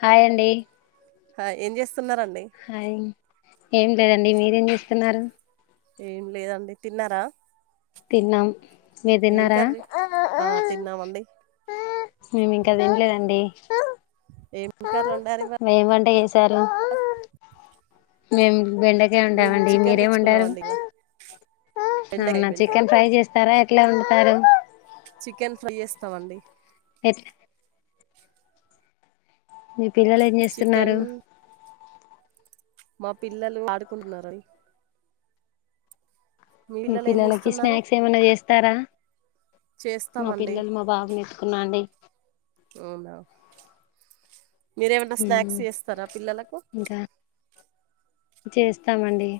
Hi అండి hi ఎమ్ చేస్ హాయ్ ఏం లేదండి మీరేం చేస్తున్నారు ఏం లేదండి తిన్నారా తిన్నాం మీరు ఏం తిన్నారా కర్రీ ఆ తిన్నామండి మేము ఇంకా తినలేదండి ఏం కర్రీ వండారు ఇవాళ ఎమ్ వంట చేసారు మేం బెండకాయ మేము వండమండి. చికెన్ మీరేమిండారు తెచ్చుకున్నామండి ఇలా బెండకాయ అవునా బెండకాయ చికెన్ ఫ్రై చేస్తారా. ఎట్లా వండుతారు చికెన్ ఫ్రై చేస్తామండి ఎత్ మీ పిల్లలు ఏం చికెన్ చేస్తున్నారు. మా పిల్లలు ఆడుకుంటున్నారని మీ పిల్లలకి చేస్తున్నారు స్నాక్స్ ఏమైనా చేస్తారా మా చేస్తామండి పిల్లలు మా బాబుని ఎత్తుకున్నాండి అవునా మిరేమన్న స్నాక్స్ చేస్తారా పిల్లలకు ఇంకా చేస్తామండి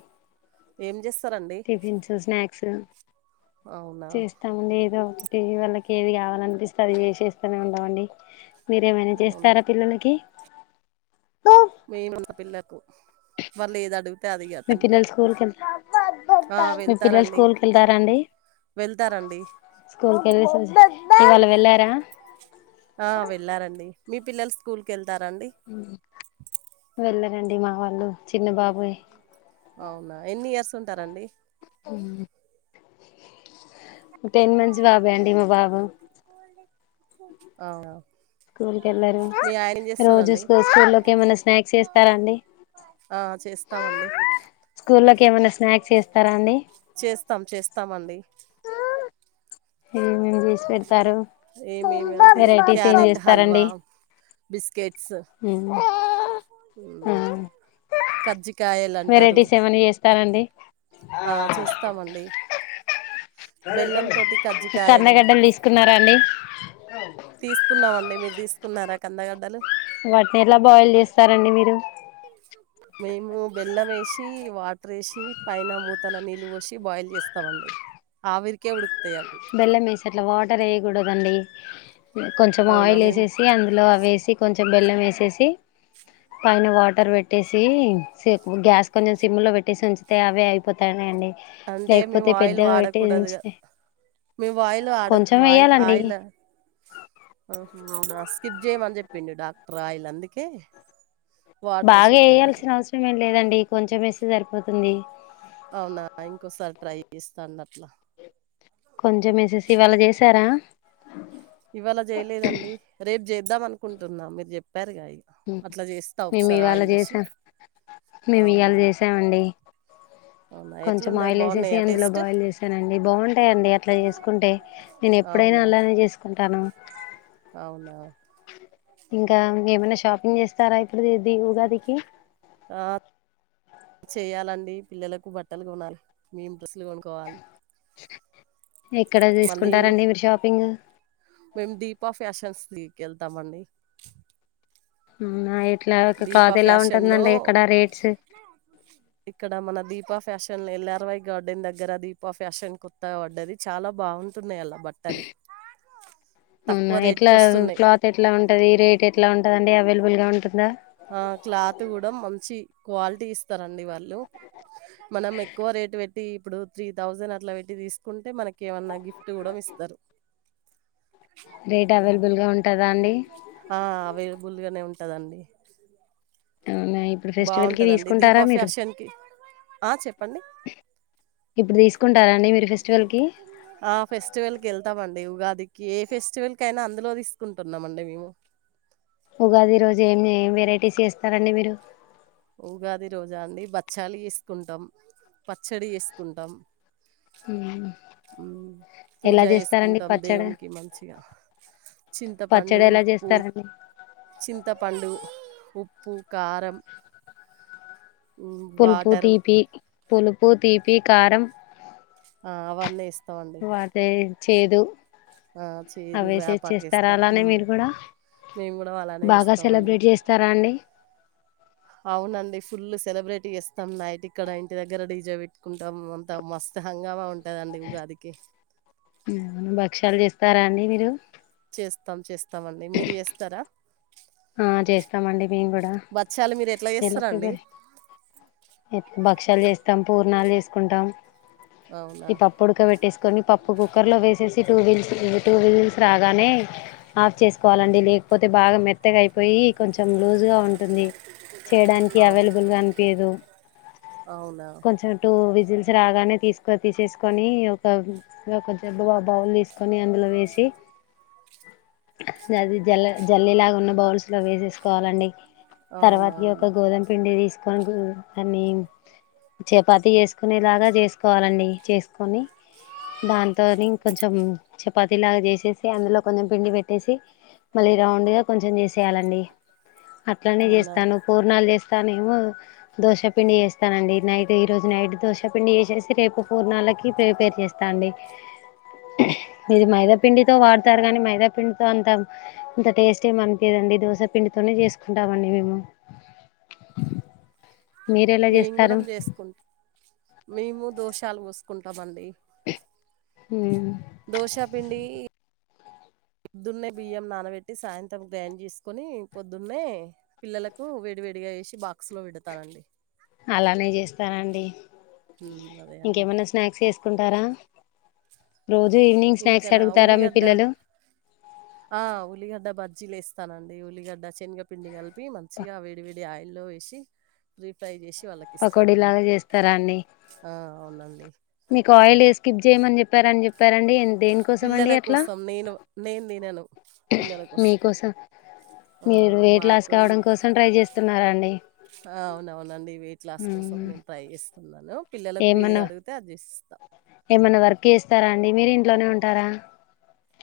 ఏం జెస్ టిఫిన్స్ స్నాక్స్ అవునా చేస్తాము ఏదో ఒ టీవీ వాళ్ళకి ఏది కావాలనిపిస్తే అది చేస్తానే ఉంటామండీ మీరేమైనా అవునా చేస్తారా పిల్లలకి మేము పిల్లకు వాళ్ళు ఏది అడు మీ పిల్లలు స్కూల్ కే ఆ మీ పిల్లలు వెళ్తారండి స్కూల్ కి వెళ్తారండి వెళ్తారండి స్కూల్ క వెలేసి ఇవాళ వెళ్ళారా ఆ వెళ్ళారండి మీ పిల్లల్ స్కూల్ కె వెళ్ళరండి మా వాళ్ళు చిన్న బాబే అవునా ఎన్ని ఇయర్స్ ఉంటారండి టెన్ మంత్స్ బాబే అండి మా బాబు అవున స్కూల్ ఎళ్లరు రోజు చేస్తాడండి? స్కూ స్కూల్ లోకి ఏమన్నా స్నాక్స్ చేస్తారా అండి ఆ చేస్తామండి ఏమైన్నా స్నాక్స్ చేస్తారా అండి చేస్తాం చేస్తాం అండి ఏమేం చేసి పెడతారు ఏమేమి అంటే వెరైటీస్ ఏం క్యారెట్ హల్వా, చేస్తారండి బిస్కెట్స్ మ్ కజ్జికాయలు అంటారు తారండి ఆ చేస్తామండి బెల్లంతోటి కజ్జికాయలు కందగడ్డలు తీసుకున్నారా అండి తీసుకున్నామండి మీరు తీసుకున్నారా కందగడ్డలు వాటిని ఎలా బాయిల్ చేస్తారండి మీరు మేము బెల్లం వేషి వాటర్ వేషి పైన మూతల నీళ్ళు పోసి బాయిల్ చేస్తామండి ఆవిరికే ఉడు బెల్లం ఎసి అట్లా వాటర్ వేయకూడదండి కొంచెం అవునా ఆయిల్ మేము ఎసేసి అందులో అ వేసి కొంచెం బెల్లం ఎసేసి పైన వాటర్ పెట్టేసి సే గ్యాస్ కొంచెం సిమ్ లో పెట్టేసి ఉంచితే అవే అయిపోతానా అండి అంటే లేకపోతే పెద్దగ పెట్టీ ఉంచితే మేం వాయిల్ అడం కొంచెం వాయిల్ వేయాలండి అయల్ నూనే రాస్ స్కిప్ చేయమని చెప్పిండు డాక్టర ఆయిల్ అందుకే వాటర్ వేసి బాగా ఉడకబెడతాం ఎయాల్సిన అవసరం ఏం లేదండి కొంచెం వేస్తే సరిపోతుంది అవునా ఇంకోసారి ట్రై చేస్తాండి అట్లా కొంచెం ఎసెసి ఇవాళ చేసారా ఇవాళ చేయలేదండి రేపు చేద్దాం అనుకుంటున్నా మీరు చెప్ మేము ఇవాళ ఆయిల్ వేసి చేసాం, మేము ఇవాళ అవునా చేసామండి అవునా కొంచం ఎట్లున్నాయి ఆయిల్ ఎసేసి బాగున్నాయా అందులో టేస్ట్ బాయిల్ చేసానండి బాగుంటాయండి అట్లా చేసుకుంటే నేను ఎప్పుడైనా అలనే జేసుకుంటానా ఔన్ ఇంకా ఏమైనా షాపింగ్ చేస్తారా ఇప్పుడీది ఉగాదికి ఆ చేయ్యాలండి పిల్లలకు బట్టలు కొనాలి నీన్ డ్రస్సులు కొనుక్కోవాలి ఎక్కడ మళ్ళీ తీసుకుంటారండి మీరు షాపింగ్ వెళ్తమండి ఉమ్ నా ఎ క్లాత్ క్లాత్ ఎలా ఫ్యాషన్ లో ఉంటుందండి అక్కడ రేట్స్ ఇక్కడ మన దీపా ఫ్యాషన్ ఎల్లర్వై గార్డెన్ దెగ్గర దీపా ఫ్యాషన్ కోత్తాగ వడ్డది చాలా బాగున్ బట్టలు అవునా తక్కువ రేటుకి ఎట్లా వస్తున్నాయి క్లాత్ ఎట్లా ఉంటది రేట్ ఎట్లా ఉంటది అండి అవైలబుల్ గా ఉన్ ఆహ్ క్లాత్ గూడా మంచి క్వాలిటీగిస్తారండి వాళ్ళు మనం ఎక్కువ రేటు వెట్టి ఇప్పుడు త్రీ థౌజండ్ అట్లా వెట్టి తీసుకుంటే మనక్ ఏమన్నా గిఫ్ట్ గుడ మిస్తారు రేట్ అవైలబుల్ గా ఉంటదా అండి ఆ అవైలబుల్ గనే ఉంటదండి అవునా ఇప్పుడు ఫెస్టివల్ కి బాగుంటదండి తీసుకుంటారా దీపా మీరు ఫ్యాషన్ కి ఆ చెప్పండి ఇప్పుడు తీసుకుంటారా అండి మీరు ఫేస్ ఆ ఫెస్టివల్ కి ఏళ్తామండి ఉగా దికి ఏ ఫెస్టివల్కైనా అందులో తిస్కుంటున్నామండి మేము ఉగాది రోజు ఎమ్ ఏం వెరైటీస్ జేస్తారండి మీరు ఉగాది రోజా అండి బచ్చలు ఎసుకుంటాం పచ్చడి ఎసుకుంటాం ఉమ్ పూజ ఎస్కుంటాం దేవునికి మంచిగా చింతపండు, పచ్చడీ ఎలా ఉప్పు జేస్తారండి చింతపండు, ఉప్పు, కారం హ్మ్, పులుపు, వాటరు తీపీ, పులుపు, తీపీ, కారం ఆ అవ్వినీ ఎస్ ఉ అంటే చేదు ఆ చేదు అవేసేసి వేపాకు చేస్తారా వేస్తాం అలానే మీరు కూడా బాగా సెలబ్రేట్ జేస్తారా అండి అవునండి ఫుల్ సెలబ్రేట్ జేస్తాం నైట్ ఇక్కడ ఇంటి దగ్గర డీజే వేట్టుకుంటాం అంతా మస్త్ త హంగామా ఉన్ భక్షలూ జేస్తరా అండి మీరు చేస్తాం చేస్తామండి మీరు జేస్తారా ఆహ్ చేస్తామండి మేం కూడ ఎట్లా జెస్తారండి భక్ష్యాలు చేస్తాం పూర్ణాలు చేసుకుంటాం అవునా! ఈ పప్పు ఉడుకవెట్టేసే కొని పప్పు కుక్కర్ లో వేసేసి టూ వీల్స్ టూ విజిల్స్ రాగానే ఆఫ్ చేసుకోవాలండి లేకపోతే బాగా మెత్తగా అయిపోయి కొంచెం లూజ్గా ఉంటుంది చేయడానికి అవును. అవైలబుల్ గా అనిపింయదు అవునా! కొంచం టూ విజ్ జిల్స్ రాగానే తీసుకో తీసేస్కొని ఒక్క బౌల్ తీసుకొని కొన్ని అందులో వేసి అది జల్ జల్లే లాగా ఉన్న బౌల్స్ లో వేసేసుకోవాలండి అవునా తర్వాతకి అండి ఒక గోధుమ పిండి తీసుకొని అని చపాతి జేసుకునేలాగా జేస్కోవాలండి చేస్కొని దాంతోని కొంచం చపాతీ లాగా జేసేసి అందులో కొంచెం పిండి పెట్టేసి మళ్ళీ రౌండ్ గా కొంచెం జేసేయాలండి అట్లనే అవునా! జేస్తాను పూర్నాలు చేస్తానేమో దోశపిండి చేస్తానండి నైట్ ఈ రోజు నైట్ దోశపిండి చేసేసి రేపు పూర్నలకి ప్రిపేర్ చేస్తాండి ఇది మైదాపిండితో వాడతారు గని మైదాపిండితో అంత ఇంత టేస్టేమని మేం దోశ పండితోనే చేసుకుంటామండి మేము మీరు ఎలా మేము గూడా చేస్తారు చేసుకుం మేము దోషాలు వోస్కుంటామండి ఉమ్ దోశాపిండి పొద్దున్నే బియ్యం నానబెట్టి సాయంత్రం గ్రైండ్చేసుకొని పొద్దున్నే పిల్లలకు వేడివే డిగా వేసి బాక్స్ లో పెడతానండి అలానే చేస్తానండి హ్మ్. అదే అండి. ఇంకేమన్నా స్నాక్స్ వేసుకుంట టరా ఇంకనా ఉల్లిగడ్డ ఆ ఉల్లిగడ్డ బ జీలేస్తానండి ఉల్లిగడ్డ శన్గపిండి కలిపి మంచిగా వేడి వేడి ఆయి లో వేసి డీప్ ఫ్రై చేసి పకోడి వాళ్ళకిస్తానండి. లాగా చేస్తారాండి ఆ! అవునండి. మీకు ఆయిల్ వేసుకి చేయమని చెప్పారని చెప్పరండి ఎం దేనికోసమండి పిల్లల అట్లా కోసం నేను నేను తినను. పిల్లల కోసం. మీకోసం ఆ! మీరు వెట్ లాస్ మాకు ఈ కావడం కోసం ట్రై చేస్తున్నారండి ఆ! అవునవునండి. వెయిట్ లాస్ కోసం నేను ట్రై చేస్తున్నాను పిల్లలకు ఏది ఏమన్నా అడిగితే అది చేసిస్తా. ఏమన్నా వర్క్ చేస్తారండి మీరు ఇంట్లోనే ఉంటారా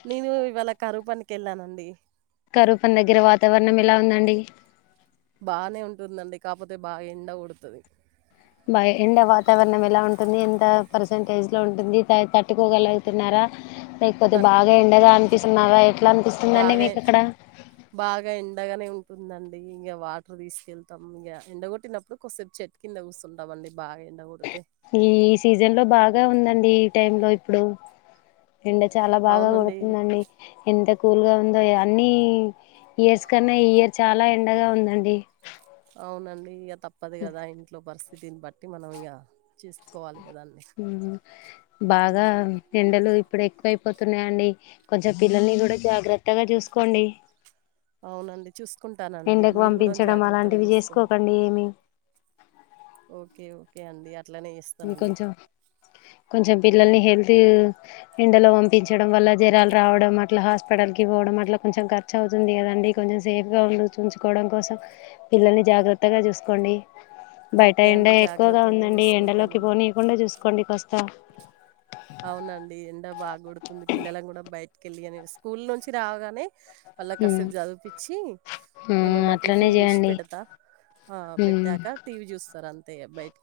నేను ఇవాళ్ళ కరూపనికేళ్ళానండి కరూపని దగ్గర వాతావరణం ఎలా ఉందండి బానే ఉంటుందండి కాపోతే బాగేండ కొడ్తది బ ఎండ వాతావరణం ఎలా ఉంటుంది ఎంత పర్సంటేజ్లో ఉంటుంది త తట్టుకోగలుగుతున్నారా లేకపోతే తట్ బాగా ఎండగా అన్పిస్తున్నారా బాగా బాగా ఎండగానే ఉం ఉందండి ఇంగ వాటర్ తీసుకెళ్తాం ఇగ ఎండగొట్టినప్పుడు కొద్దిసేపు చెట్టు కింద కూస్తుంటాంమండి బాగా ఎండా కోడితే ఈ సీజన్ లో బాగా ఉందండి ఈ టైం లో ఇప్పుడు ఎండ చాలా బాగా అవునండి. కోడ్తుందండి ఎంత కూల్గా ఉందో అన్ని ఇయర్స్ కన్నా ఈ ఇయర్ చాలా ఎండగా ఉందండి అవునండి ఇగ తప్పదు కదా ఇంట్లో పరిస్థితిని బట్టి మనం ఇగ చేస్కోవాలి ఉహ్మ్ బాగా ఎండలు ఇప్పుడు ఎక్కువై పోతున్నాయండి కొంచెం పిల్లల్ని గూడా జాగ్రత్తగా చూసుకోండి అవునండి చూసుకుంటానండి ఎండకు మీరు గూడా పంపించడం జాగ్రత్తగా అలాంటివి చూసుకోండి చేసుకోకండి ఏమి ఓకే ఓకే అండి అట్లనే చేస్తానండి. ఇంకొంచెం కొంచెం పిల్లల్ని హెల్తు ఎండలో పంపించడం వల్ల జరాలు రావడం అట్లా హాస్పిటల్కి పోవడం అట్లా కొంచెం ఖర్చువుతుంది గదండి కొంచెం సేఫ్గా ఉండు చూంచుకోవడం కోసం పిల్లల్ని జాగ్రత్తగా చూసుకోండి బయట ఓకే ఎండ అండి. ఎక్కువగా జాగ్రత్తగానే ఉందండి ఎండలోకి చూసుకుంటానండి. పోనీయ్కుండా చూసుకోండి కాస్తా అవునండి ఎండా బాగోడ్తుంది పిల్లల కూడా బయటికెళ్ళిని స్కూల్ నుంచి రాగానే మళ్ళ ఉమ్ కసెపు చదిపిచ్చి ఉమ్ ఏమన్నా అట్లనే టిఫిన్ చేసి చేయండి పెడతా ఆ ఉమ్ పెట్టాక టీవీ చూస్తారు అంతే ఇగ బయట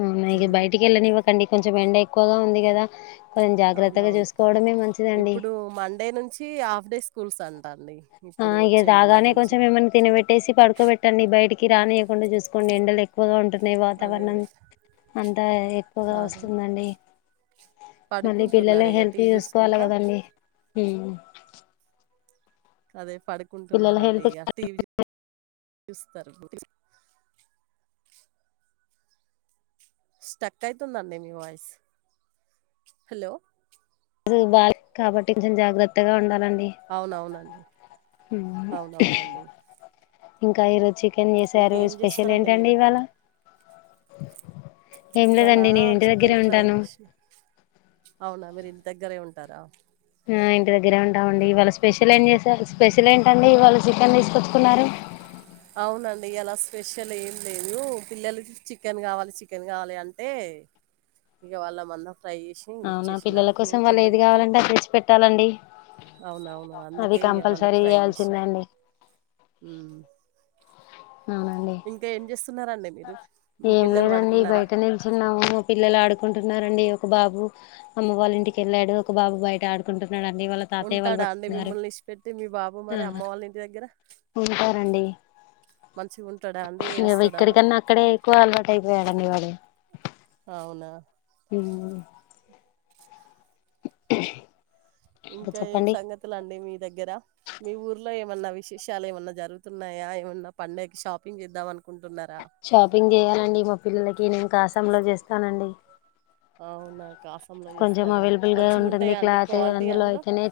ఆ బయటికేళ్ళనివ్వకండి కొంచెం ఎండ ఎక్కువగా ఉంది కదా కొంచెం జాగ్రత్తగా అవునవును చూసుకోవడమే మంచిదండి ఇప్పుడు మండే నుంచి హాఫ్ డే స్కూల్స్ అంటాండి ఆ ఇగ రాగానే కొంచెం ఏమని తినబెట్టేసి పడుకోబెట్టండి బయటి కి రానియకుండా చూకోండి ఎండలు ఎక్కువగా ఉంట అదే. వాతావరణం అదే. అంతా ఎక్కువ్గా అదే. వస్తుందండి మళ్ళీ పిల్లల పడుకుంటున్నారు ఇగ హెల్త్ టీవీ చూసుకోవాలి జూసుకుంటా. కదండి అదే పిల్లల పడుకుంటున్నారండి హెల్త్ ఇగ టీవీ చూస్తారు స్టకైతుందండి మీ వాయిస్ రోజుల్ బాలే కాబట్టి కొంచెం జాగ్రత్తగా ఉండాలం డి అవునవునండి. హుమ్ అవునవునండి. ఇంకా ఈరోజు చికెన్ చేసారు ఇంకేం స్పెషల్ జేస్తారండి ఏంటండి మీరు? ఇవాళ ఏం ఇవాళ లేదండి నేను ఇంటి దగ్గరే చికెన్ ఫ్రై ఉంటాను చేసి అవునా మరి దగ్గరే ఉంటారా ఆ ఇంటి దగ్గరే ఉంటామండి ఇవాళ స్పెషల్ ఏం చేసారు స్పెషల్ ఏంటండి ఇవాళ చికెన్ తీసుకొచ్చుకున్నారు అవునండి ఇయాల స్పెషల్ ఏం లేదు పిల్లలకి చికెన్ కావాలి చికెన్ కావాలి అంటే ఇక వాళ్ళ మందం ఫ్రై జేసి అవునా ఇచ్చేసిన. పిల్లల కోసం మేము వాళ్ళు పొద్దున ఏది కావాలంటే అది తెచ్చి పెట్టాలండి అవునవును అది అందుకే ఇగ వాళ్ళకు కంపల్సరీ ఫ్రై చేయాల్సిందే చేసినా అండి ఉ అవునండి ఇంకా ఏం చేస్తున్నారండి ఏం లేదండి బయట నిలిచున్నాము మా పిల్లలు ఆడుకుంటు న్నారండి ఒక బాబు అమ్మ వాళ్ళ ఇంటికి వెళ్ళాడు ఒక బాబు బయట ఆడుకుంటు ఉంటాడా అండి మిమ్మల్ని ఇసిపెట్టి మీ బాబు ఆ మరి అమ్మ వాళ్ళ ఇంటి దగ్గర ఉంటారండి మంచిగా ఉంటాడా అండి ఇగ ఏడుస్తడ్ ఇక్కడికన్నా అక్కడే ఎక్కువ అలవాటు అయిపోయాడండివాడు అవునా! మ్ [unintelligible] ఇంకా ఏం చెప్పండి సంగతులండి మీ దగ్గర మీ ఊర్లో ఏం ఏమన్నా విశేషాలు ఏమన్నా జరుగుతున్నాయా ఏమన్నా పండగకి షాపింగ్ చేద్దాం అను షాపింగ్ చేయాలండి మా పిల్లలకి నేను కాసాంలో చేస్తానండి అవునా కాసంలో కొంచెం చేస్తారా అవైలబుల్ గా మంచిగా ఉంటుంది ఉంటాయా అండి క్లాత్ క్వాలిటీ అందులో అయితేనే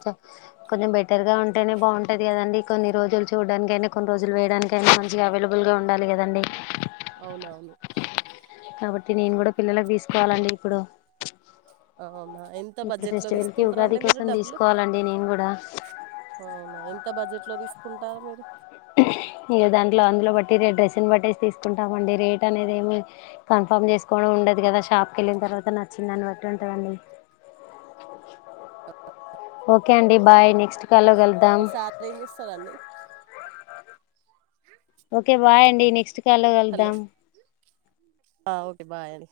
కొంచెం బెటర్ గా ఉం టేనే బాగుంటది కదండి కొన్ని రోజులు చూడడానినికికైనా కొన్ని రోజులు వేయడానికైనా మంచిగా అవైలబుల్గా ఉండాలి కదండి అవునవును కాబట్టి నేను కూడా పిల్లలలకు తీసుకోవాలండి ఇప్పుడు అవునా ఎంత ఇప్పుడు బడ్జెట్ లో ఫెస్టివల్ కి ఉగాది తీసుకుంటారండి మీరు కోసం తీసుకోవాలండి నేను కూడా ఓ మా ఎంత బడ్జెట్ లో తీసుకుంటారు మీరు హంకుహు ఇక దాంట్లో అందులో బట్టి డ్రెస్ని బట్టటేసి తీసుకుంటాండి రేట్ అనేది ఏమి కన్ఫామ్ చేసుకోమ్ ఉండదు కదా షాప్ కి వెళ్ళిన తర్వాత నచ్చిందాన్ని బట్టి ఉంటదండి ఓకే అండి బాయ్ నెక్స్ట్ కాల్లో కలుద్దాం మీ సార్ ఏం చేస్తారండి ఓకే బాయ్ అండి నెక్స్ట్ కాల్లో కలుద్దాం ఆ ఒకే బాయ్ అండి